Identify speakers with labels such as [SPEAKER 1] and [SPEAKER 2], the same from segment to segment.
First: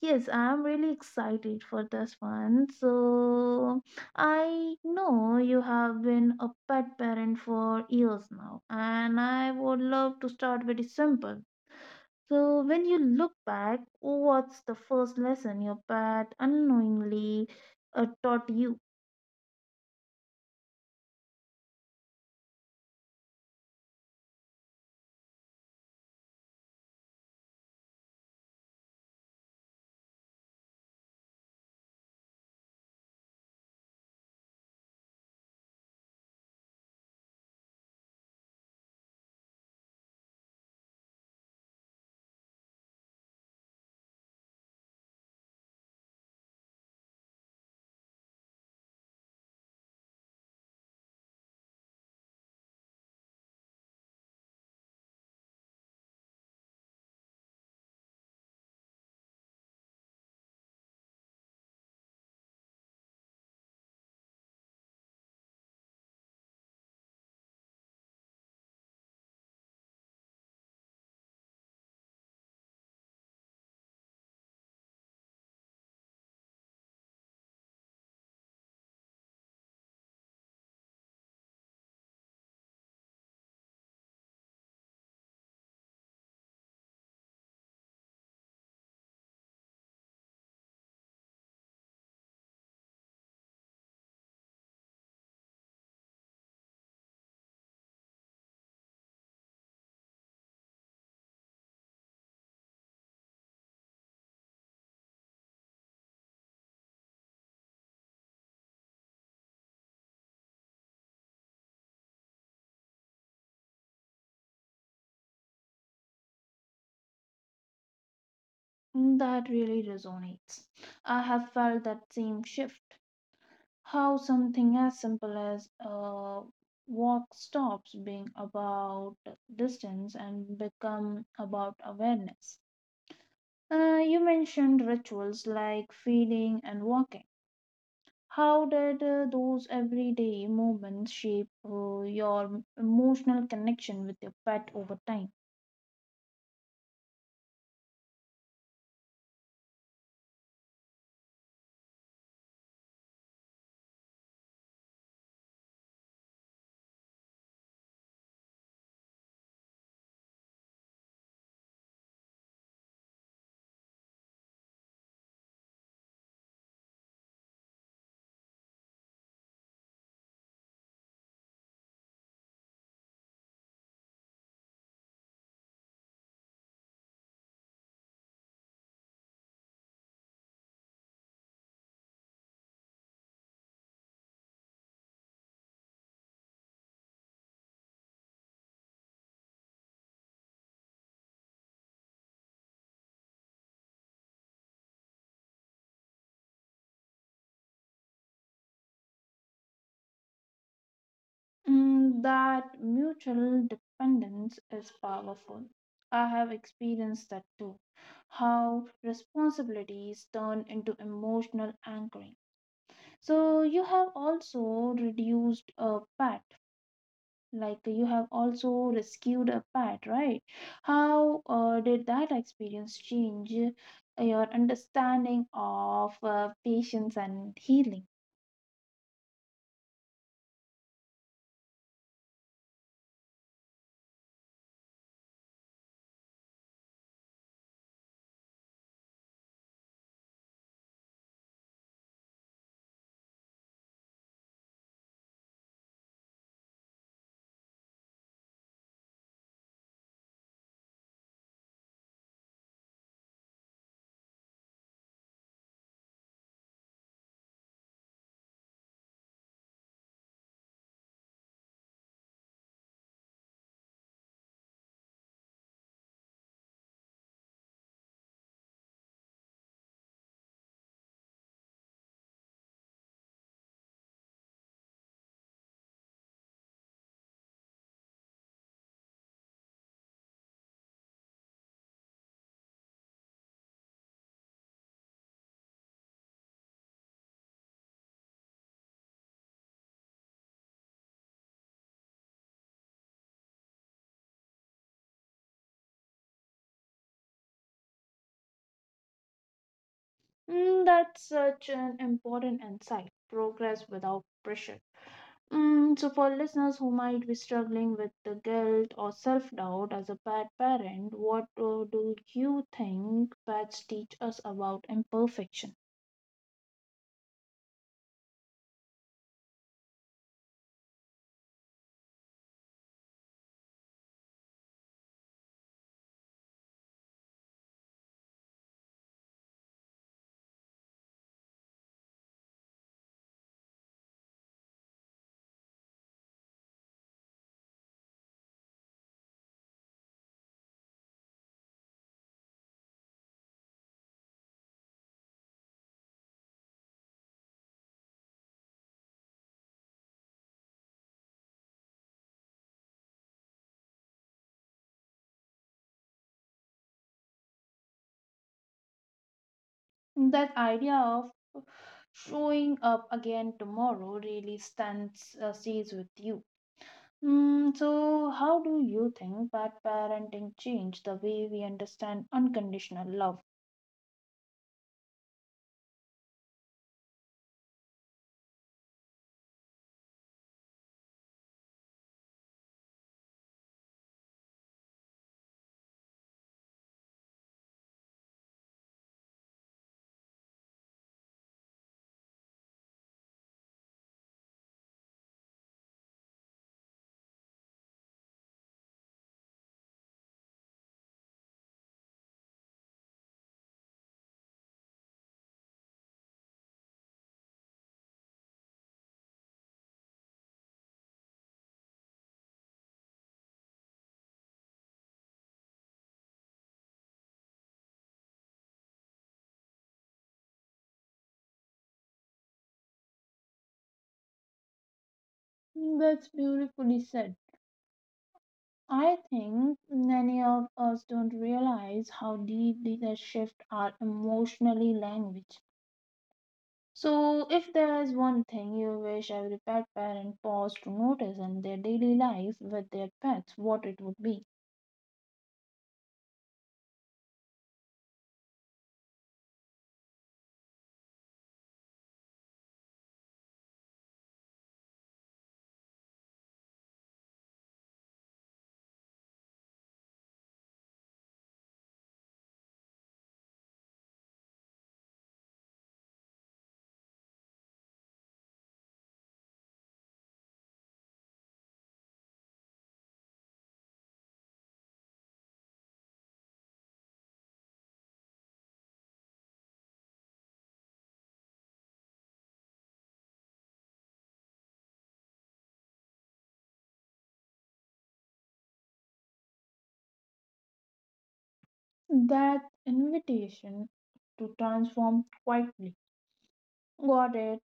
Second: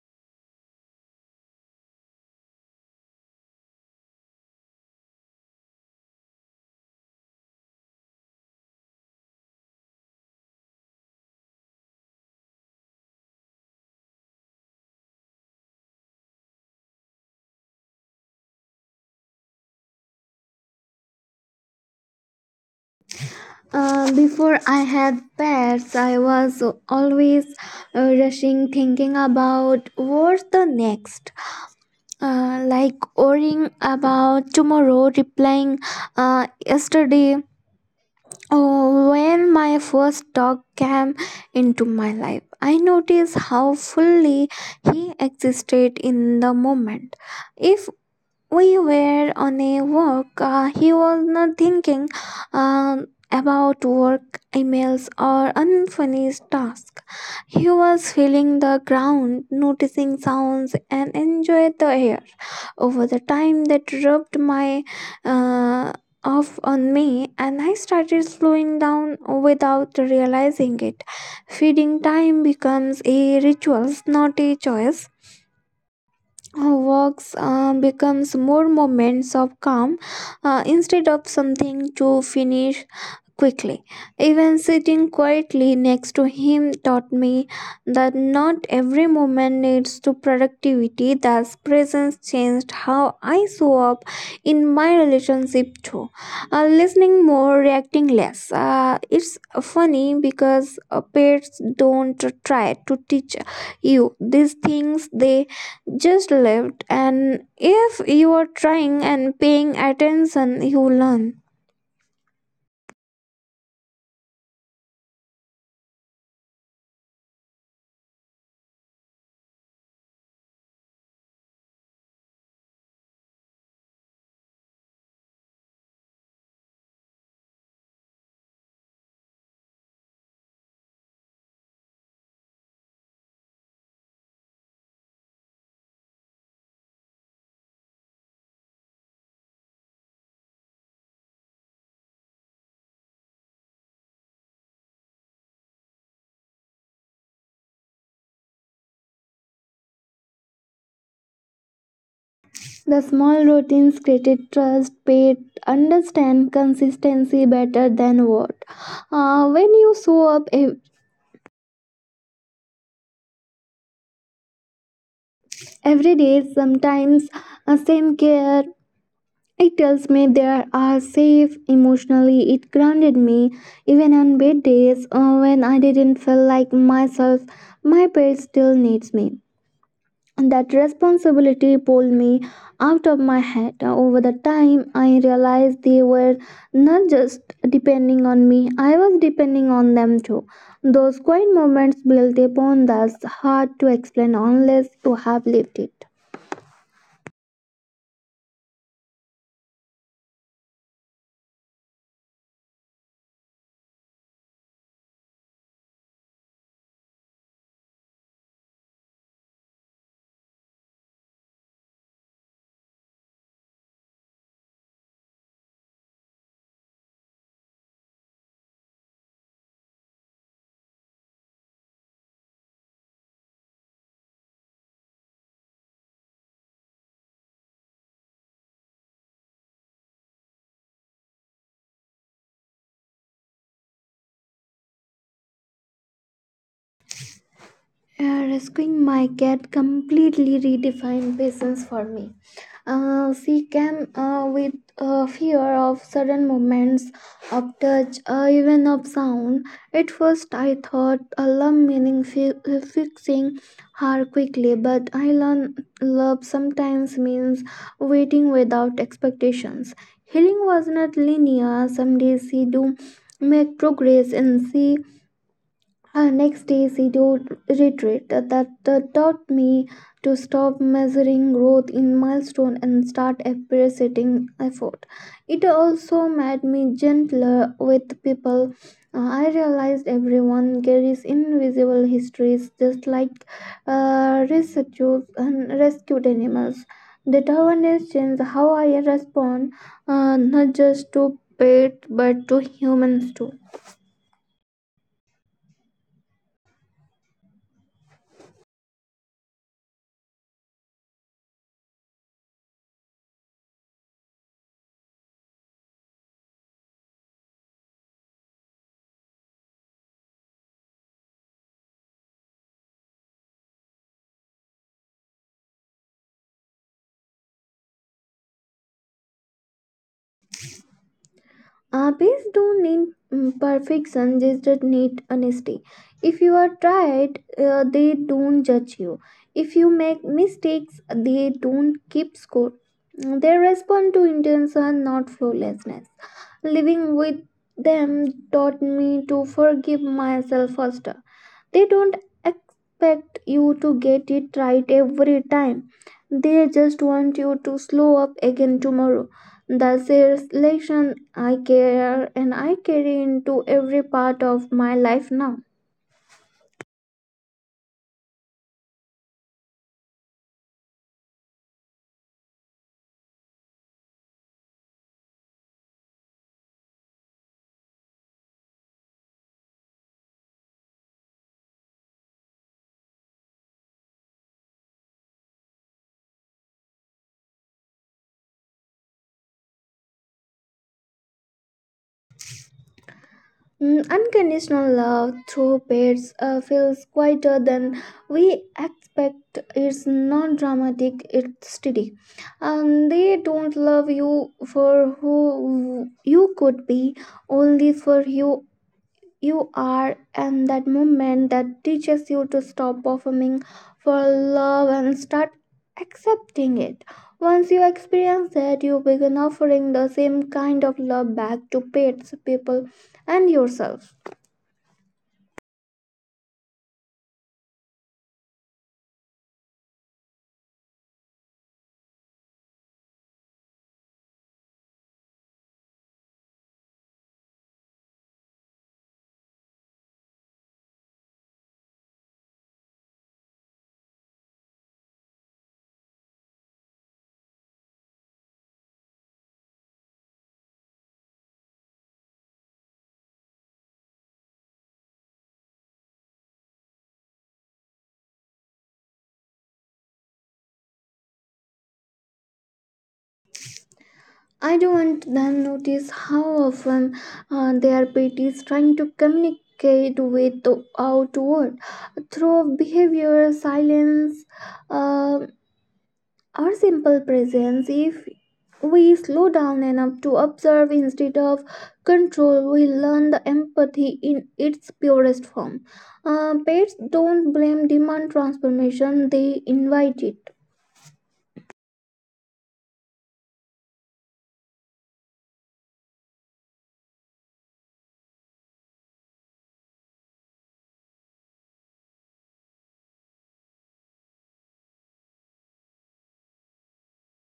[SPEAKER 1] Yes, I'm really excited for this one. So, I know you have been a pet parent for years now, and I would love to start very simple. So, when you look back, what's the first lesson your pet unknowingly taught you?
[SPEAKER 2] Before I had pets, I was always rushing, thinking about what's the next. Like worrying about tomorrow, replying yesterday, Oh, when my first dog came into my life, I noticed how fully he existed in the moment. If we were on a walk. He was not thinking about work, emails, or unfinished tasks. He was feeling the ground, noticing sounds, and enjoyed the air. Over the time, that rubbed my uh, off on me, and I started slowing down without realizing it. Feeding time becomes a ritual, not a choice. Our works becomes more moments of calm instead of something to finish quickly. Even sitting quietly next to him taught me that not every moment needs to productivity. Thus, presence changed how I show up in my relationship too. Listening more, reacting less. It's funny because pets don't try to teach you these things. They just lived, and if you are trying and paying attention, you learn.
[SPEAKER 1] Mm, that really resonates. I have felt that same shift, how something as simple as a walk stops being about distance and become about awareness. You mentioned rituals like feeding and walking. How did those everyday moments shape your emotional connection with your pet over time?
[SPEAKER 2] The small routines created trust, paid, understand consistency better than what. When you show up every day, sometimes same care, it tells me there are safe emotionally. It grounded me even on bad days when I didn't feel like myself. My pet still needs me. That responsibility pulled me out of my head. Over the time, I realized they were not just depending on me, I was depending on them too. Those quiet moments built upon that's hard to explain unless you have lived it.
[SPEAKER 1] Mm, that mutual dependence is powerful. I have experienced that too. How responsibilities turn into emotional anchoring. So, you have also reduced a pet, like you have also rescued a pet, right? How did that experience change your understanding of patience and healing?
[SPEAKER 2] Yeah, rescuing my cat completely redefined patience for me. She came with a fear of sudden movements, of touch, even of sound. At first, I thought a love meaning fixing her quickly, but I learned love sometimes means waiting without expectations. Healing was not linear. Some days she do make progress, and she next day, scheduled retreat that taught me to stop measuring growth in milestone and start appreciating effort. It also made me gentler with people. I realized everyone carries invisible histories, just like rescues and rescued animals. That awareness changed how I respond, not just to pets but to humans too.
[SPEAKER 1] Mm, that's such an important insight, progress without pressure. Mm, so, for listeners who might be struggling with the guilt or self doubt as a bad parent, what do you think pets teach us about imperfection?
[SPEAKER 2] Bees don't need perfection, they just need honesty. If you are tried, they don't judge you. If you make mistakes, they don't keep score. They respond to intention, not flawlessness. Living with them taught me to forgive myself first. They don't expect you to get it right every time. They just want you to slow up again tomorrow. That's a lesson I care and I carry into every part of my life now.
[SPEAKER 1] That idea of uh, showing up again tomorrow really stands stays with you. Mm, so, how do you think bad parenting changed the way we understand unconditional love?
[SPEAKER 2] Unconditional love through pets feels quieter than we expect. It's not dramatic, it's steady. And they don't love you for who you could be, only for you are, and that moment that teaches you to stop performing for love and start accepting it. Once you experience that, you begin offering the same kind of love back to pets, people, and yourself.
[SPEAKER 1] That's beautifully said. I think many of us don't realize how deeply the shift our emotionally language. So, if there is one thing you wish every pet parent paused to notice in their daily life with their pets, what it would be?
[SPEAKER 2] I don't then notice how often their pet is trying to communicate with the outward through behavior, silence, um or simple presence. If we slow down enough to observe instead of control, we learn the empathy in its purest form. Pets don't blame, demand transformation, they invite it.
[SPEAKER 1] That invitation to transform quietly. Got it.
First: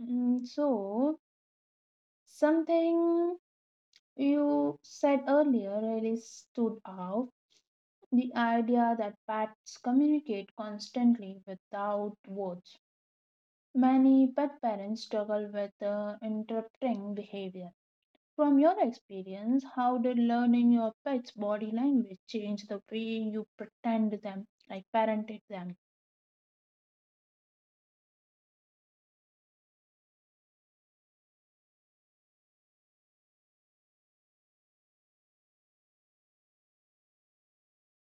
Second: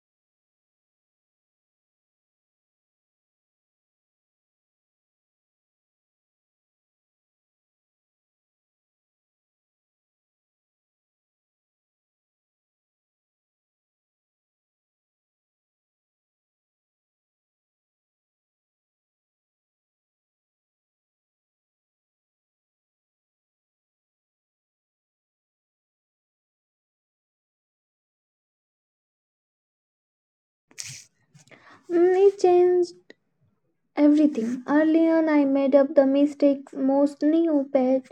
[SPEAKER 1] Mm, so, something you said earlier really stood out. The idea that pets communicate constantly without words. Many pet parents struggle with interpreting behavior. From your experience, how did learning your pet's body language change the way you pretend them, like parented them?
[SPEAKER 2] It changes everything. Early on, I made up the mistakes most new pet,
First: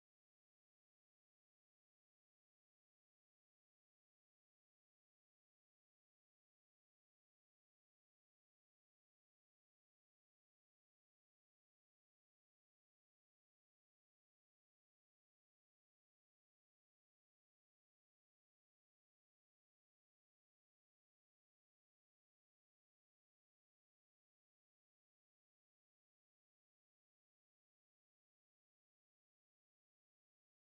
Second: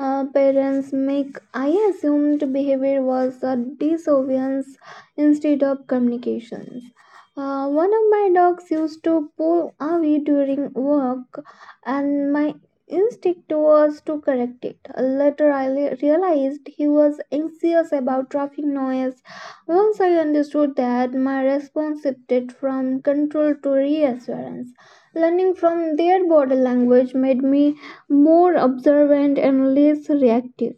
[SPEAKER 2] uh, parents make. I assumed behavior was a disobedience instead of communications. One of my dogs used to pull away during work, and my instinct was to correct it. Later, realized he was anxious about traffic noise. Once I understood that, my response shifted from control to reassurance. Learning from their body language made me more observant and less reactive.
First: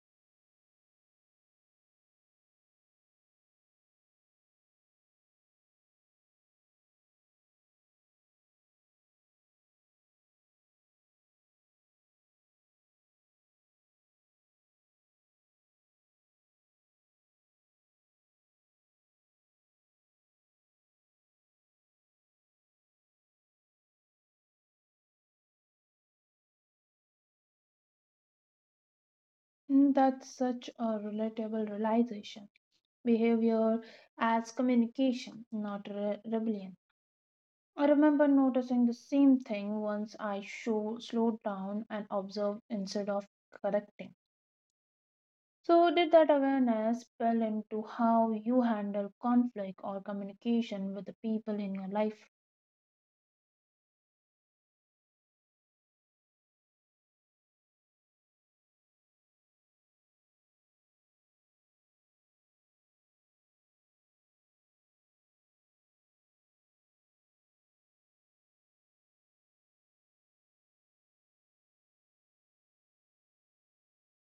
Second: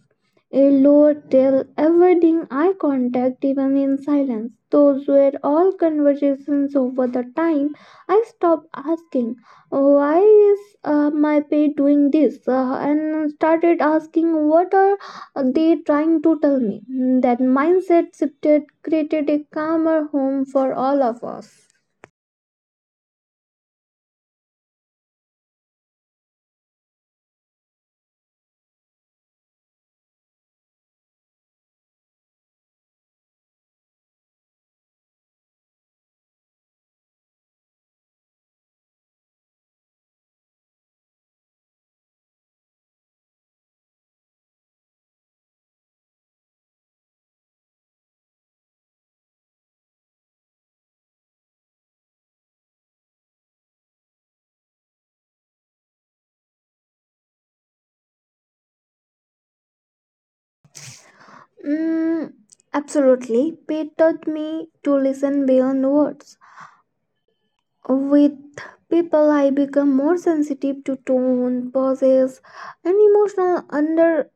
[SPEAKER 2] A low tail, avoiding eye contact even in silence. Those were all conversations over the time. I stopped asking, why is my pet doing this? And started asking, what are they trying to tell me? That mindset shifted created a calmer home for all of us.
[SPEAKER 1] Mm, that's such a relatable realization. Behavior as communication, not rebellion. I remember noticing the same thing once I slowed down and observed instead of correcting. So, did that awareness spill into how you handle conflict or communication with the people in your life?
[SPEAKER 2] Mm, Absolutely. Pay taught me to listen beyond words. With people, I become more sensitive to tone, pauses, and emotional undercurrents,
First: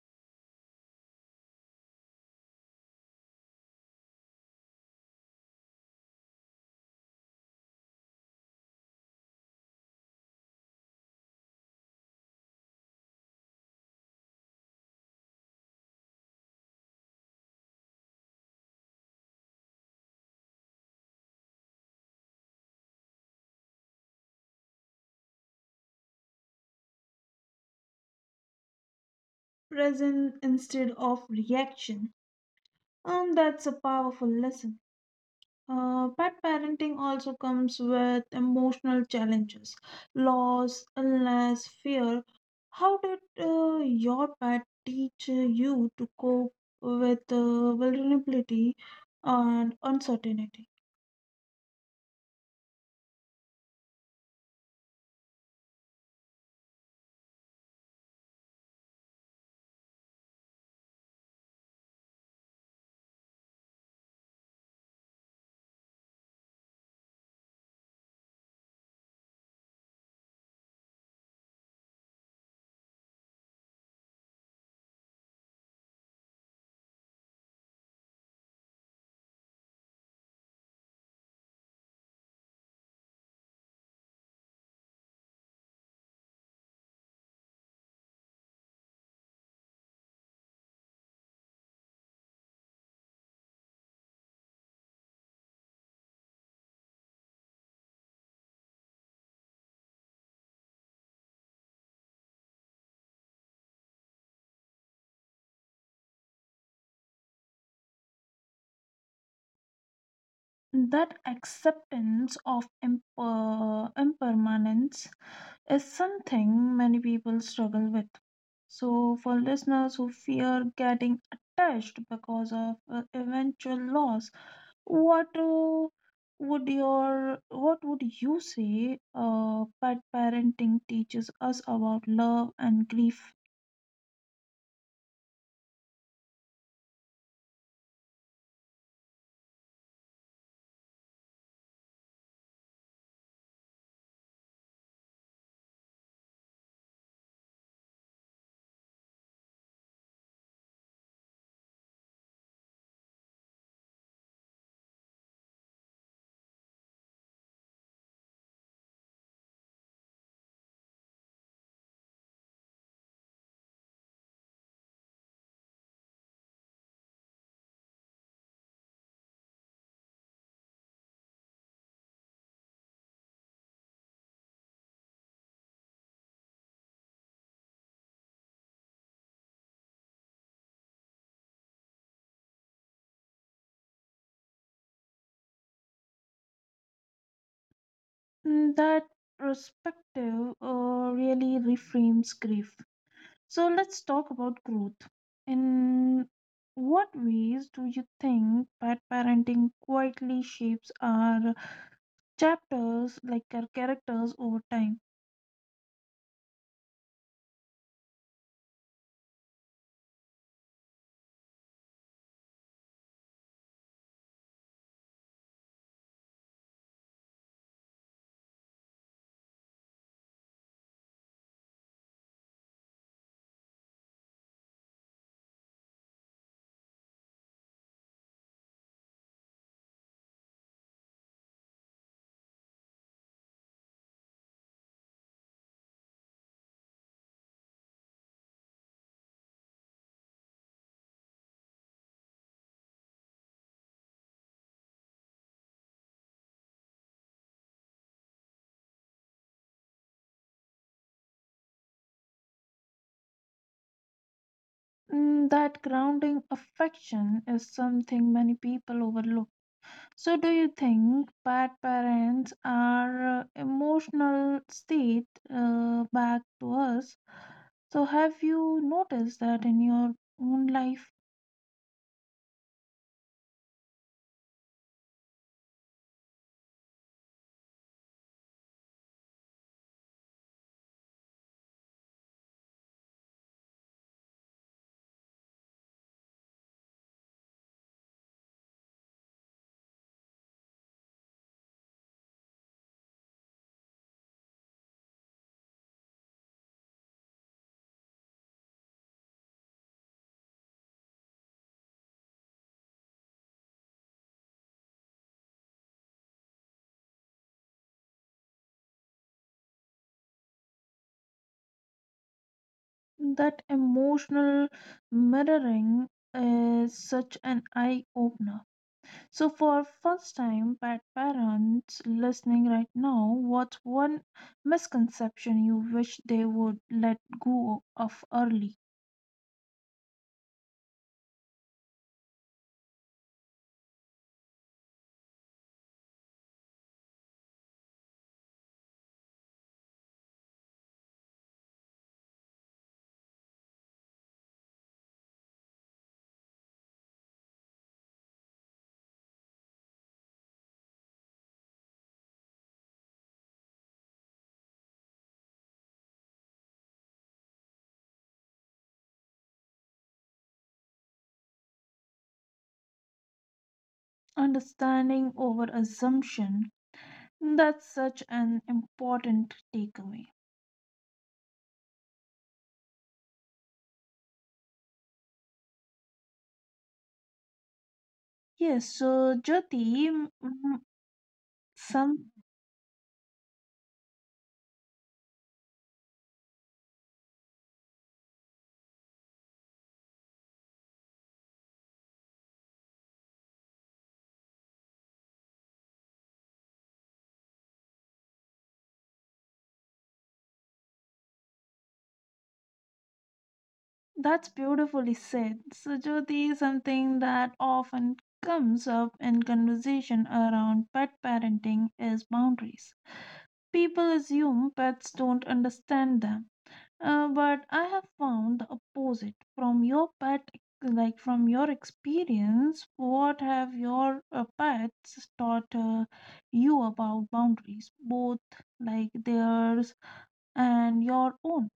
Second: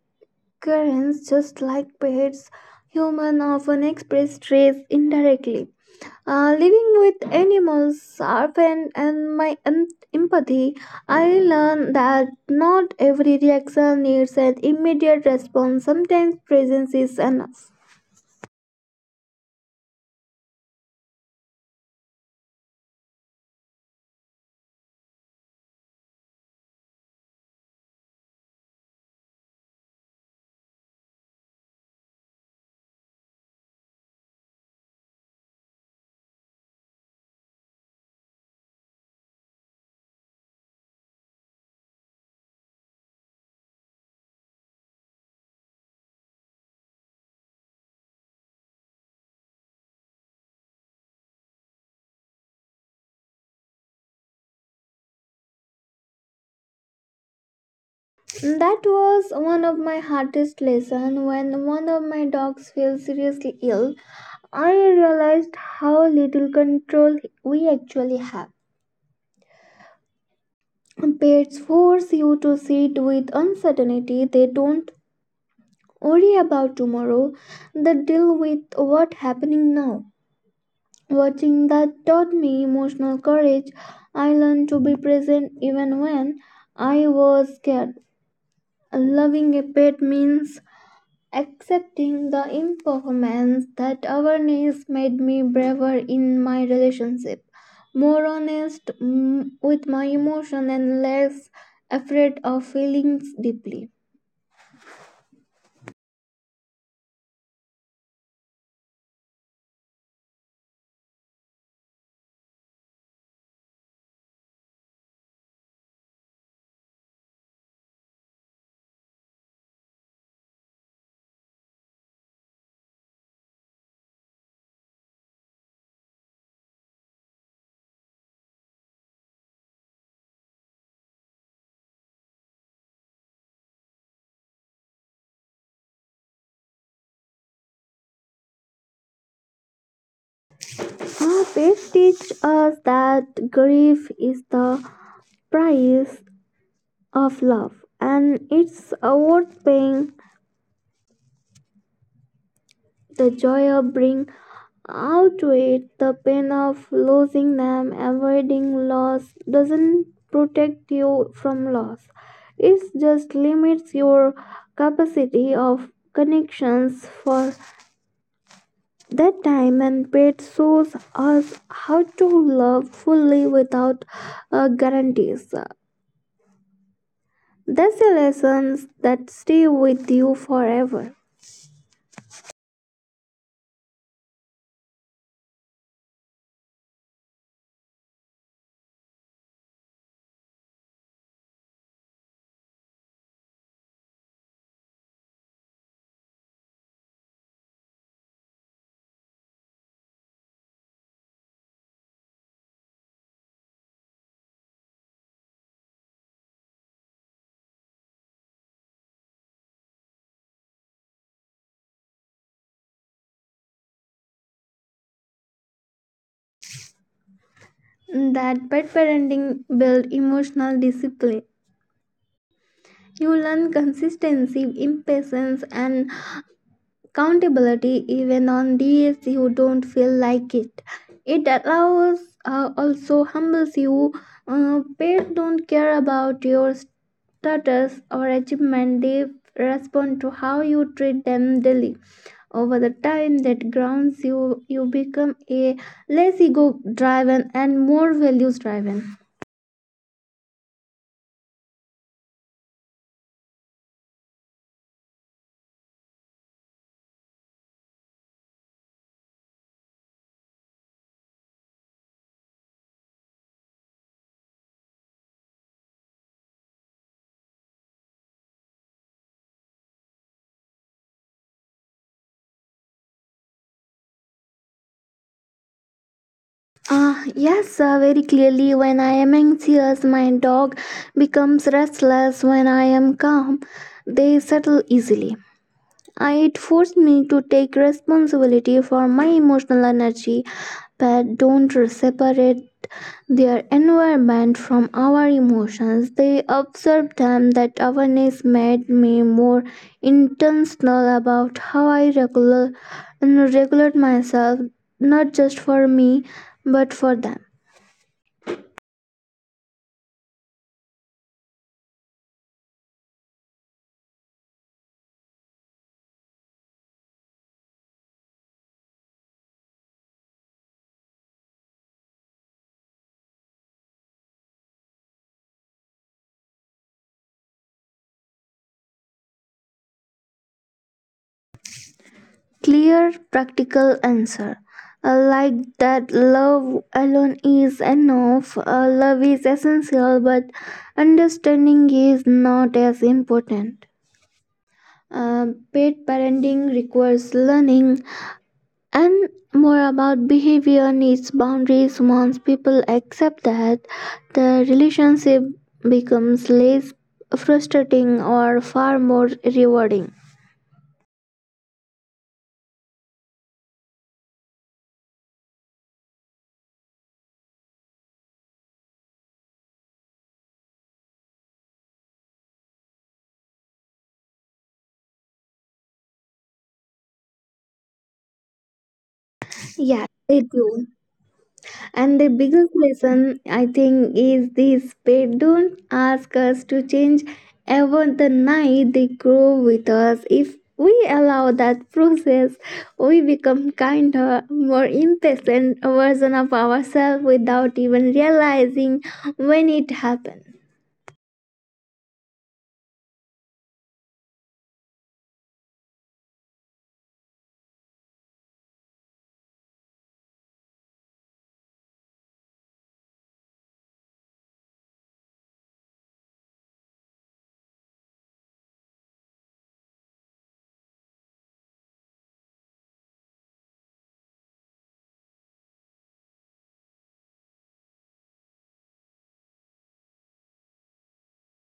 [SPEAKER 2] just like pets. Humans often express stress indirectly. Living with animals sharpened and empathy. I learned that not every reaction needs an immediate response. Sometimes presence is enough.
[SPEAKER 1] Present instead of reaction. And that's a powerful lesson. But parenting also comes with emotional challenges, loss, illness, fear. How did your pet teach you to cope with vulnerability and uncertainty?
[SPEAKER 2] That was one of my hardest lessons when one of my dogs fell seriously ill. I realized how little control we actually have. Pets force you to sit with uncertainty. They don't worry about tomorrow. They deal with what's happening now. Watching that taught me emotional courage. I learned to be present even when I was scared. Loving a pet means accepting the impermanence. That awareness made me braver in my relationship, more honest with my emotion and less afraid of feelings deeply.
[SPEAKER 1] That acceptance of impermanence is something many people struggle with. So, for listeners who fear getting attached because of eventual loss, what would your what would you say pet parenting teaches us about love and grief?
[SPEAKER 2] Now, faith teach us that grief is the price of love and it's worth paying. The joy of bring outweighed the pain of losing them. Avoiding loss doesn't protect you from loss. It just limits your capacity of connections for that time, and paid shows us how to love fully without guarantees. That's the lessons that stay with you forever.
[SPEAKER 1] Mm, that perspective really reframes grief. So let's talk about growth. In what ways do you think pet parenting quietly shapes our chapters, like our characters over time?
[SPEAKER 2] That pet parenting build emotional discipline. You learn consistency, impatience, and accountability even on days you don't feel like it. It allows, also humbles you. Pets don't care about your status or achievement, they respond to how you treat them daily. Over the time that grounds you, you become a less ego driven and more values driven.
[SPEAKER 1] Mm, that grounding affection is something many people overlook. So, do you think bad parents are emotional state back to us? So, have you noticed that in your own life
[SPEAKER 2] Yes, very clearly. When I am anxious, my dog becomes restless. When I am calm, they settle easily. It forced me to take responsibility for my emotional energy. Pets don't separate their environment from our emotions. They observe them. That awareness made me more intentional about how I regulate myself, not just for me, but for them.
[SPEAKER 1] that emotional mirroring is such an eye opener? So, for first time bad parents listening right now, what's one misconception you wish they would let go of early?
[SPEAKER 2] Clear, practical answer. Like that, love alone is enough. Love is essential, but understanding is not as important. Uh, Paid parenting requires learning and more about behavior needs boundaries. Once people accept that, the relationship becomes less frustrating or far more rewarding.
[SPEAKER 1] Understanding over assumption. That's such an important takeaway. Yes, so Jyoti,
[SPEAKER 2] Yeah,
[SPEAKER 1] mm,
[SPEAKER 2] they
[SPEAKER 1] mm,
[SPEAKER 2] do. And
[SPEAKER 1] some
[SPEAKER 2] the biggest lesson, I think, is this: they don't ask us to change ever the night, they grow with us. If we allow that process, we become kinder, more impatient version of ourselves without even realizing when it happens.
[SPEAKER 1] that's beautifully said. So Jyoti is something that often comes up in conversation around pet parenting is boundaries. People assume pets don't understand them. But I have found the opposite from your pet, like from your experience. What have your pets taught you about boundaries, both like theirs and your own?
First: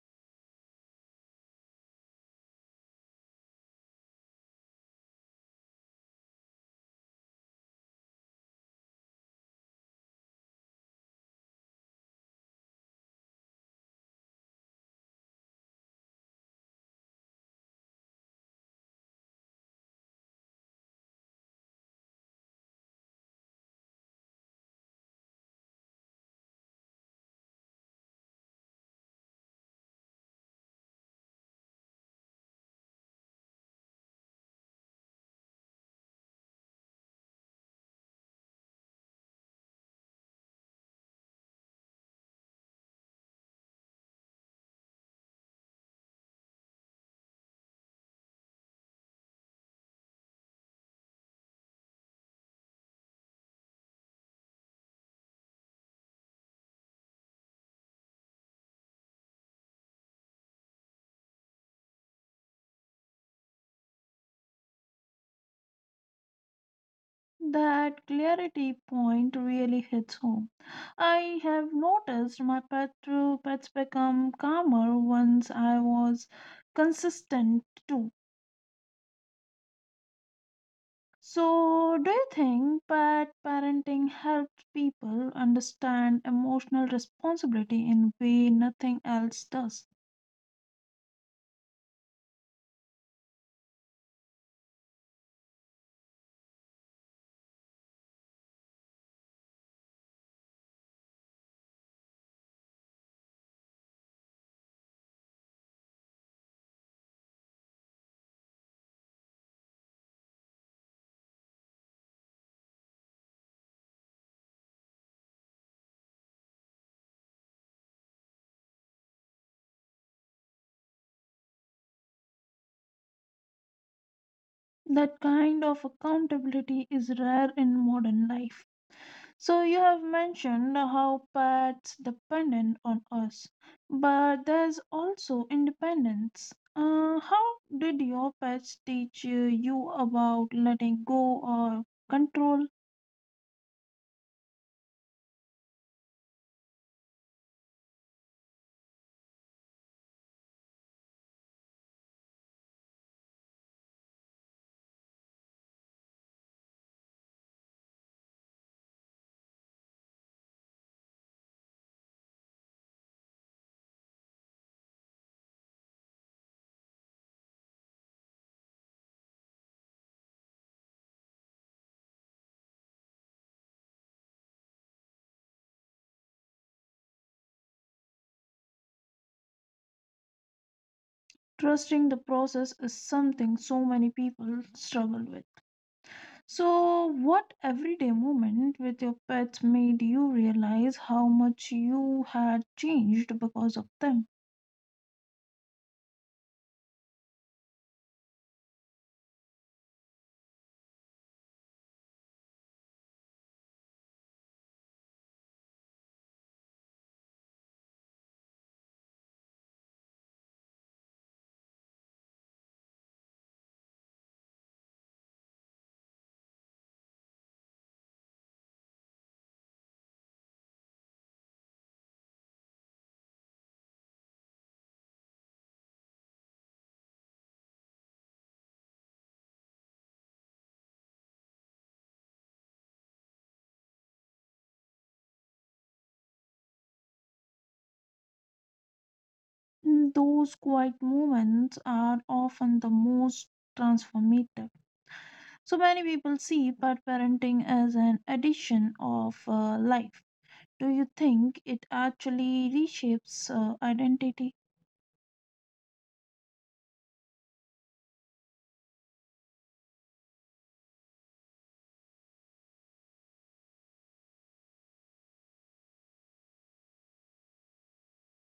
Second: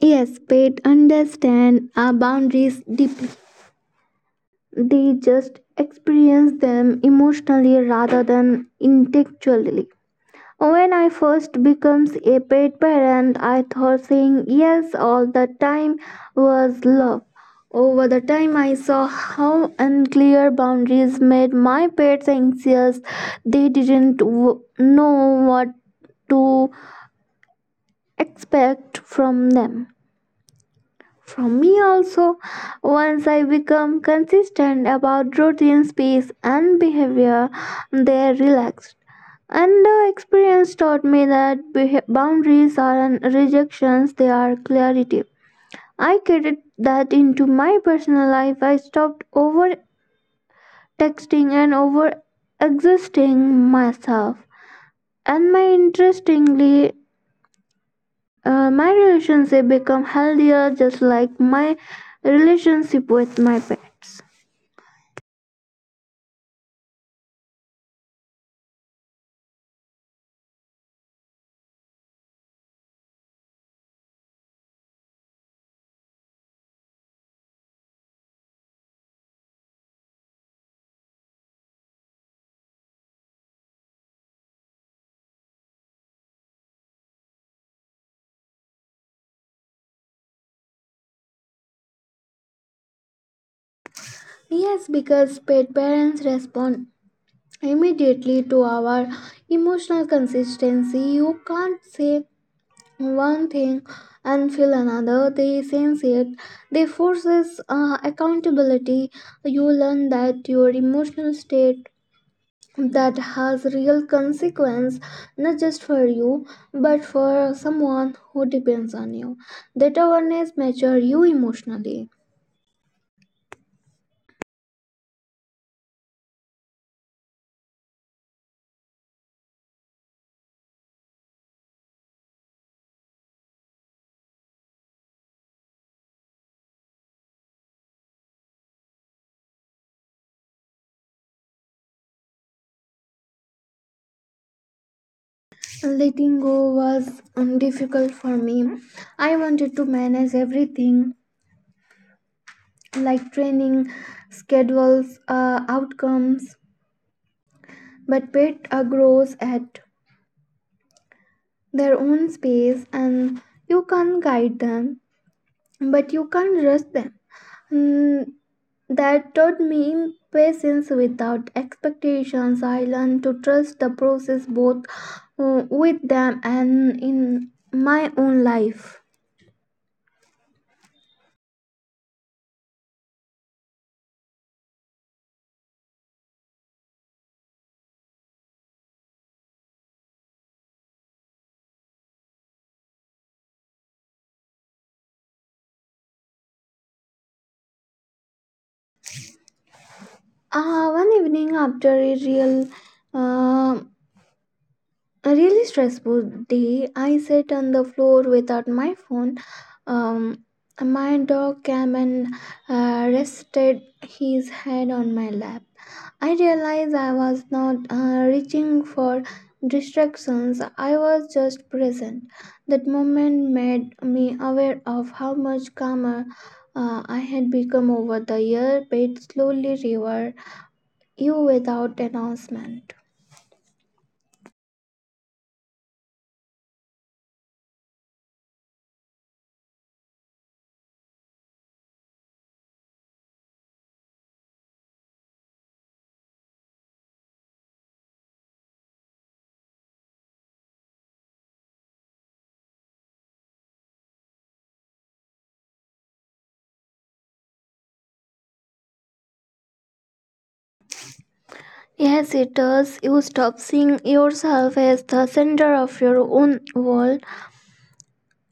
[SPEAKER 2] Yes, pets understand our boundaries deeply. They just experience them emotionally rather than intellectually. When I first becomes a pet parent, I thought saying yes all the time was love. Over the time, I saw how unclear boundaries made my pets anxious. They didn't know what to expect from them. From me also, once I become consistent about routine, space, and behavior, they relaxed. And the experience taught me that boundaries aren't rejections, they are clarity. I carried that into my personal life. I stopped over texting and over existing myself. And my interestingly, my relationship become healthier just like my relationship with my pets.
[SPEAKER 1] That clarity point really hits home. I have noticed my pets become calmer once I was consistent too. So, do you think pet parenting helps people understand emotional responsibility in a way nothing else does?
[SPEAKER 2] Yes, because pet parents respond immediately to our emotional consistency. You can't say one thing and feel another. They sense it. They forces accountability. You learn that your emotional state that has real consequence, not just for you but for someone who depends on you. That awareness mature you emotionally.
[SPEAKER 1] That kind of accountability is rare in modern life. So, you have mentioned how pets dependent on us, but there's also independence. How did your pets teach you about letting go or control?
[SPEAKER 2] Letting go was difficult for me. I wanted to manage everything, like training schedules, outcomes, but pet grows at their own space and you can't guide them, but you can't rush them. Mm, That taught me patience without expectations. I learned to trust the process both with them and in my own life.
[SPEAKER 1] Trusting the process is something so many people struggle with. So, what everyday moment with your pets made you realize how much you had changed because of them?
[SPEAKER 2] One evening after uh, a really stressful day, I sat on the floor without my phone. Um, my dog came and rested his head on my lap. I realized I was not reaching for distractions, I was just present. That moment made me aware of how much calmer I had become over the year, but it slowly reward you without announcement.
[SPEAKER 1] Mm, those quiet moments are often the most transformative. So, many people see pet parenting as an addition of life. Do you think it actually reshapes identity?
[SPEAKER 2] Yes, it does. You stop seeing yourself as the center of your own world.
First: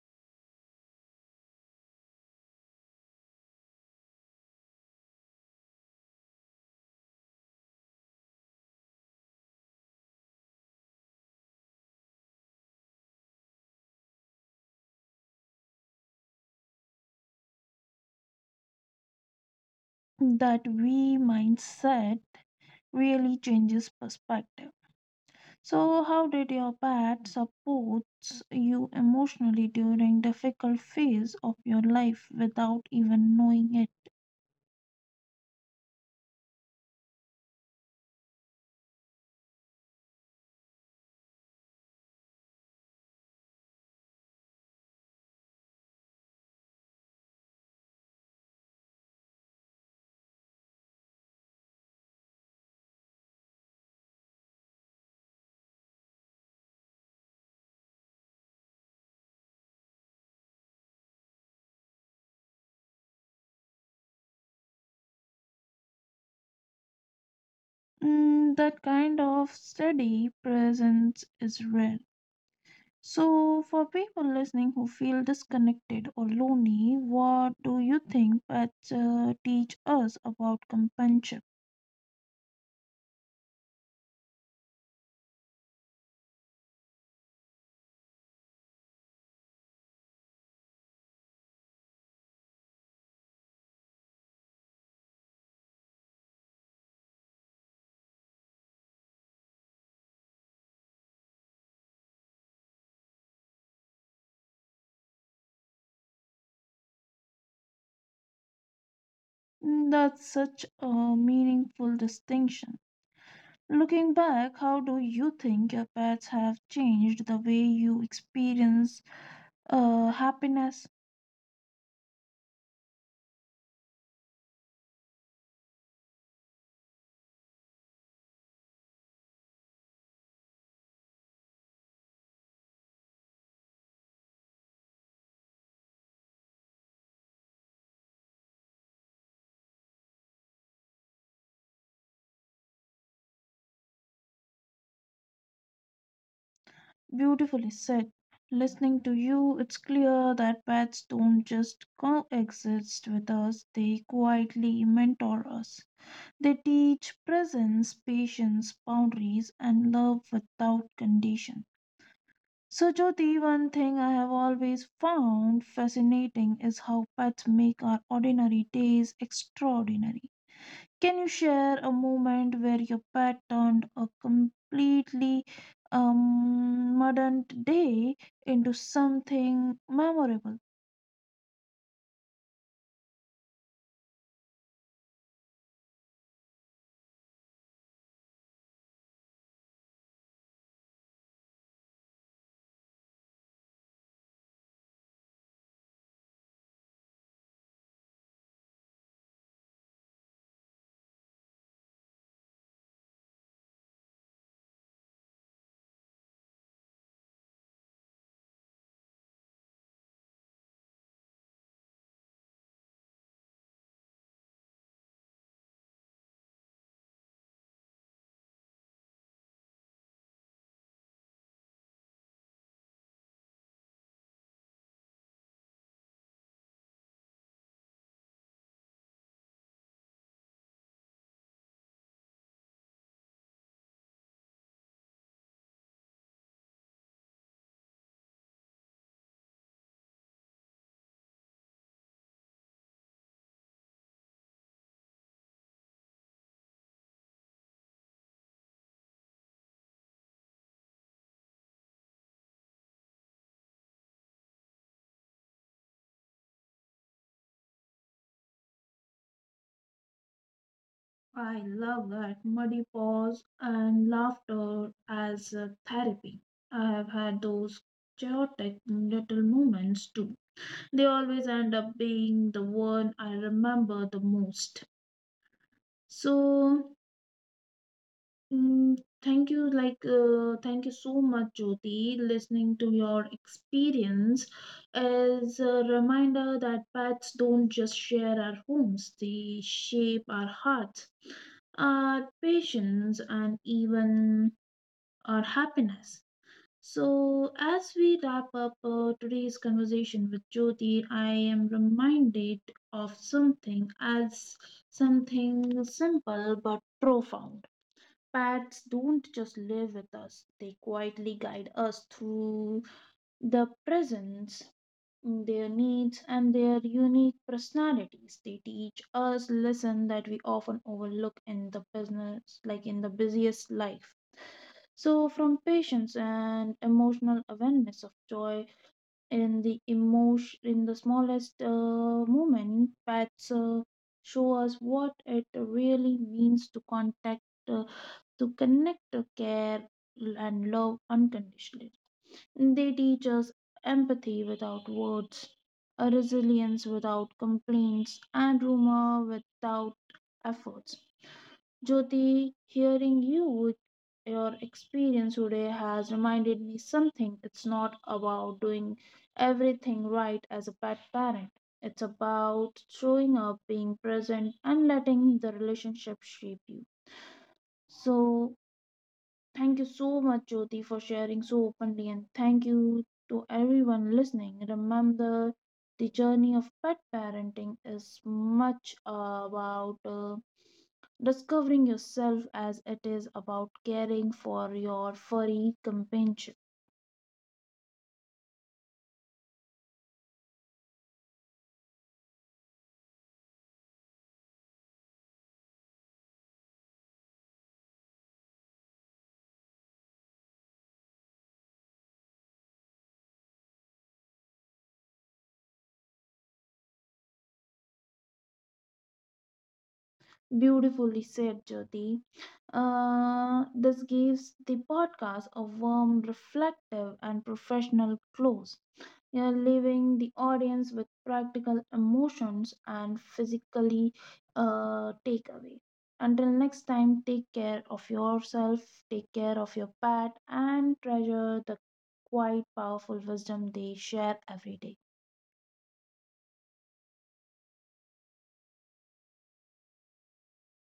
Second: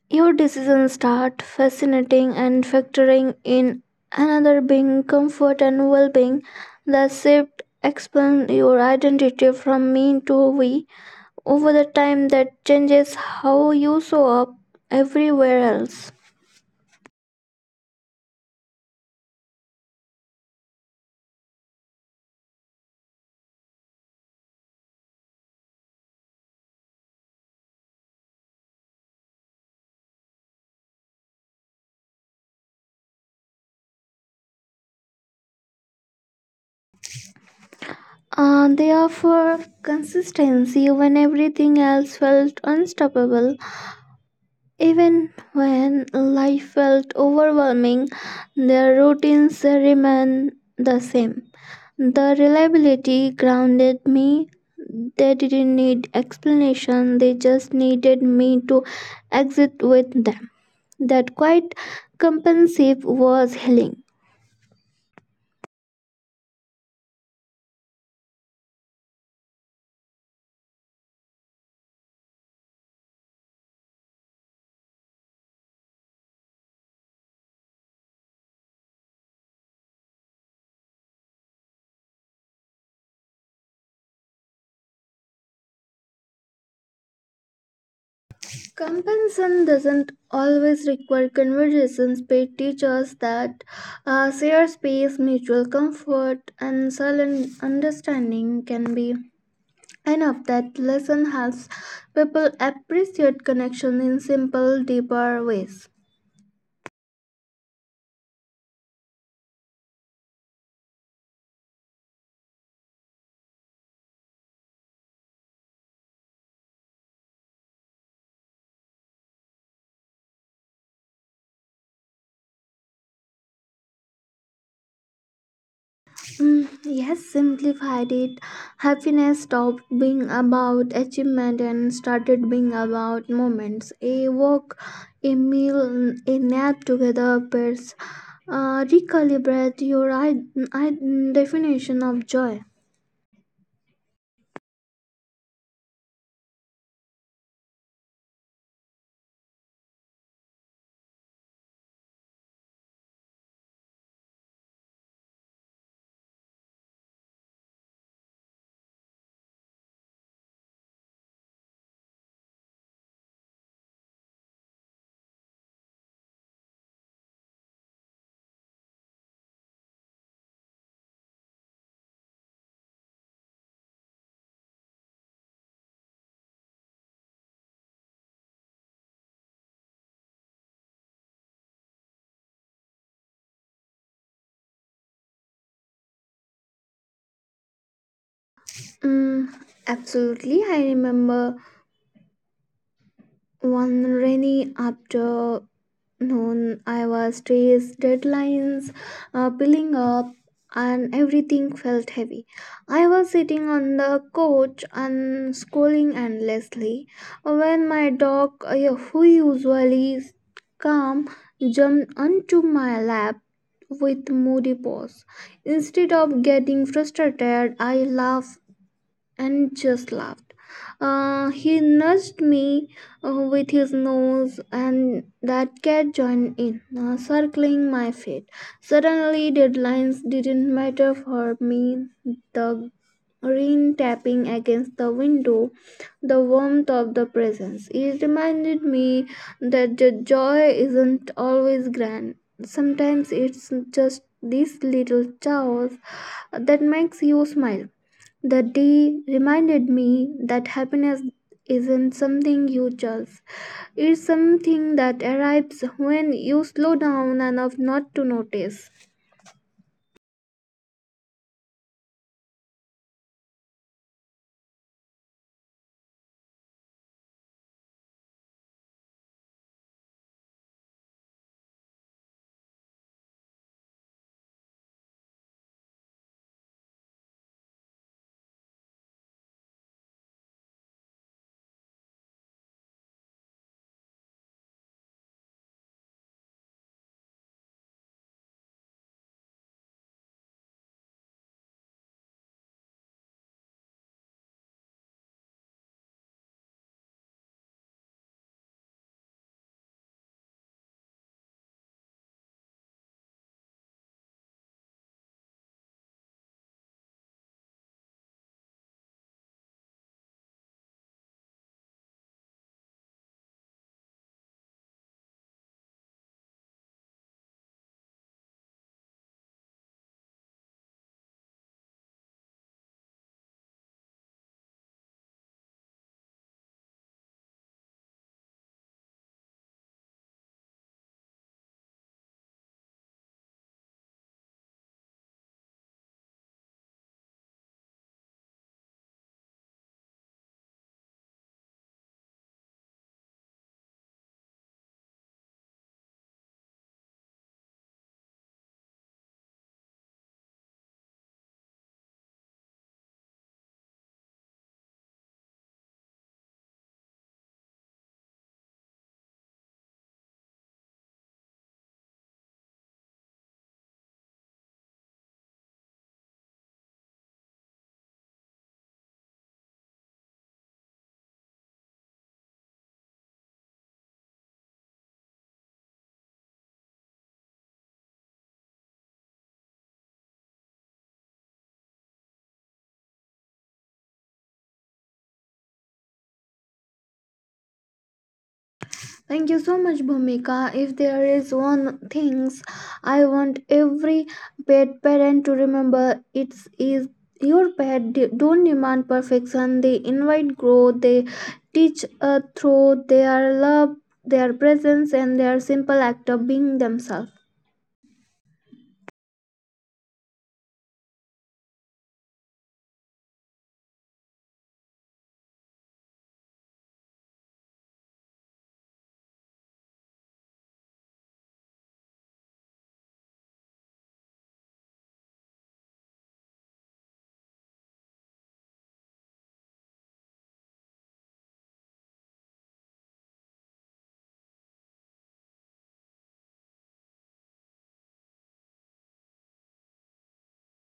[SPEAKER 2] Your decisions start fascinating and factoring in another being, comfort, and well being. The shift expands your identity from me to we. Over the time, that changes how you show up everywhere else.
[SPEAKER 1] That we mindset really changes perspective. So, how did your pet supports you emotionally during difficult phase of your life without even knowing it?
[SPEAKER 2] They offer consistency when everything else felt unstoppable. Even when life felt overwhelming, their routines remained the same. The reliability grounded me. They didn't need explanation, they just needed me to exit with them. That quite compensive was healing.
[SPEAKER 1] Mm, that kind of steady presence is rare. So, for people listening who feel disconnected or lonely, what do you think pets teach us about companionship?
[SPEAKER 2] Compensation doesn't always require conversations, but teaches that shared space, mutual comfort, and silent understanding can be. And of that lesson helps people appreciate connection in simple, deeper ways.
[SPEAKER 1] Mm, that's such a meaningful distinction. Looking back, how do you think your pets have changed the way you experience happiness?
[SPEAKER 2] Yes, simplified it. Happiness stopped being about achievement and started being about moments. A walk, a meal, a nap together, pairs. Recalibrate your I- definition of joy.
[SPEAKER 1] Beautifully said. Listening to you, it's clear that pets don't just coexist with us, they quietly mentor us. They teach presence, patience, boundaries, and love without condition. So, Jyoti, one thing I have always found fascinating is how pets make our ordinary days extraordinary. Can you share a moment where your pet turned a completely modern day into something memorable?
[SPEAKER 2] Mm, Absolutely, I remember one rainy after. No, I was stressed, deadlines piling up, and everything felt heavy. I was sitting on the couch and scrolling endlessly when my dog, who usually is calm, jumped onto my lap with moody paws. Instead of getting frustrated, I laughed and just laughed. He nudged me with his nose, and that cat joined in, circling my feet. Suddenly, deadlines didn't matter for me. The rain tapping against the window, the warmth of the presence. It reminded me that the joy isn't always grand. Sometimes it's just this little chaos that makes you smile. The day reminded me that happiness isn't something you chase, it's something that arrives when you slow down enough not to notice.
[SPEAKER 1] I love that, muddy paws and laughter as a therapy. I have had those chaotic little moments too. They always end up being the one I remember the most. So, mm, thank you, thank you so much, Jyoti. Listening to your experience is a reminder that pets don't just share our homes, they shape our hearts, our patience, and even our happiness. So, as we wrap up today's conversation with Jyoti, I am reminded of something simple but profound. Pets don't just live with us, they quietly guide us through the presence, their needs, and their unique personalities. They teach us lessons that we often overlook in the business, like in the busiest life. So, from patience and emotional awareness of joy in the emotion, in the smallest moment, pets show us what it really means to contact uh, to connect, to care and love unconditionally. They teach us empathy without words, a resilience without complaints, and rumor without efforts. Jyoti, hearing you with your experience today has reminded me something. It's not about doing everything right as a pet parent. It's about showing up, being present, and letting the relationship shape you. So, thank you so much, Jyoti, for sharing so openly, and thank you to everyone listening. Remember, the journey of pet parenting is much about discovering yourself as it is about caring for your furry companionship.
[SPEAKER 2] Thank you so much, Bhumika. If there is one thing I want every pet parent to remember, it's is your don't demand perfection, they invite growth, they teach through their love, their presence, and their simple act of being themselves.
[SPEAKER 1] Beautifully said, Jyoti. This gives the podcast a warm, reflective, and professional close, you know, leaving the audience with practical emotions and physically takeaway. Until next time, take care of yourself, take care of your pet, and treasure the quite powerful wisdom they share every day.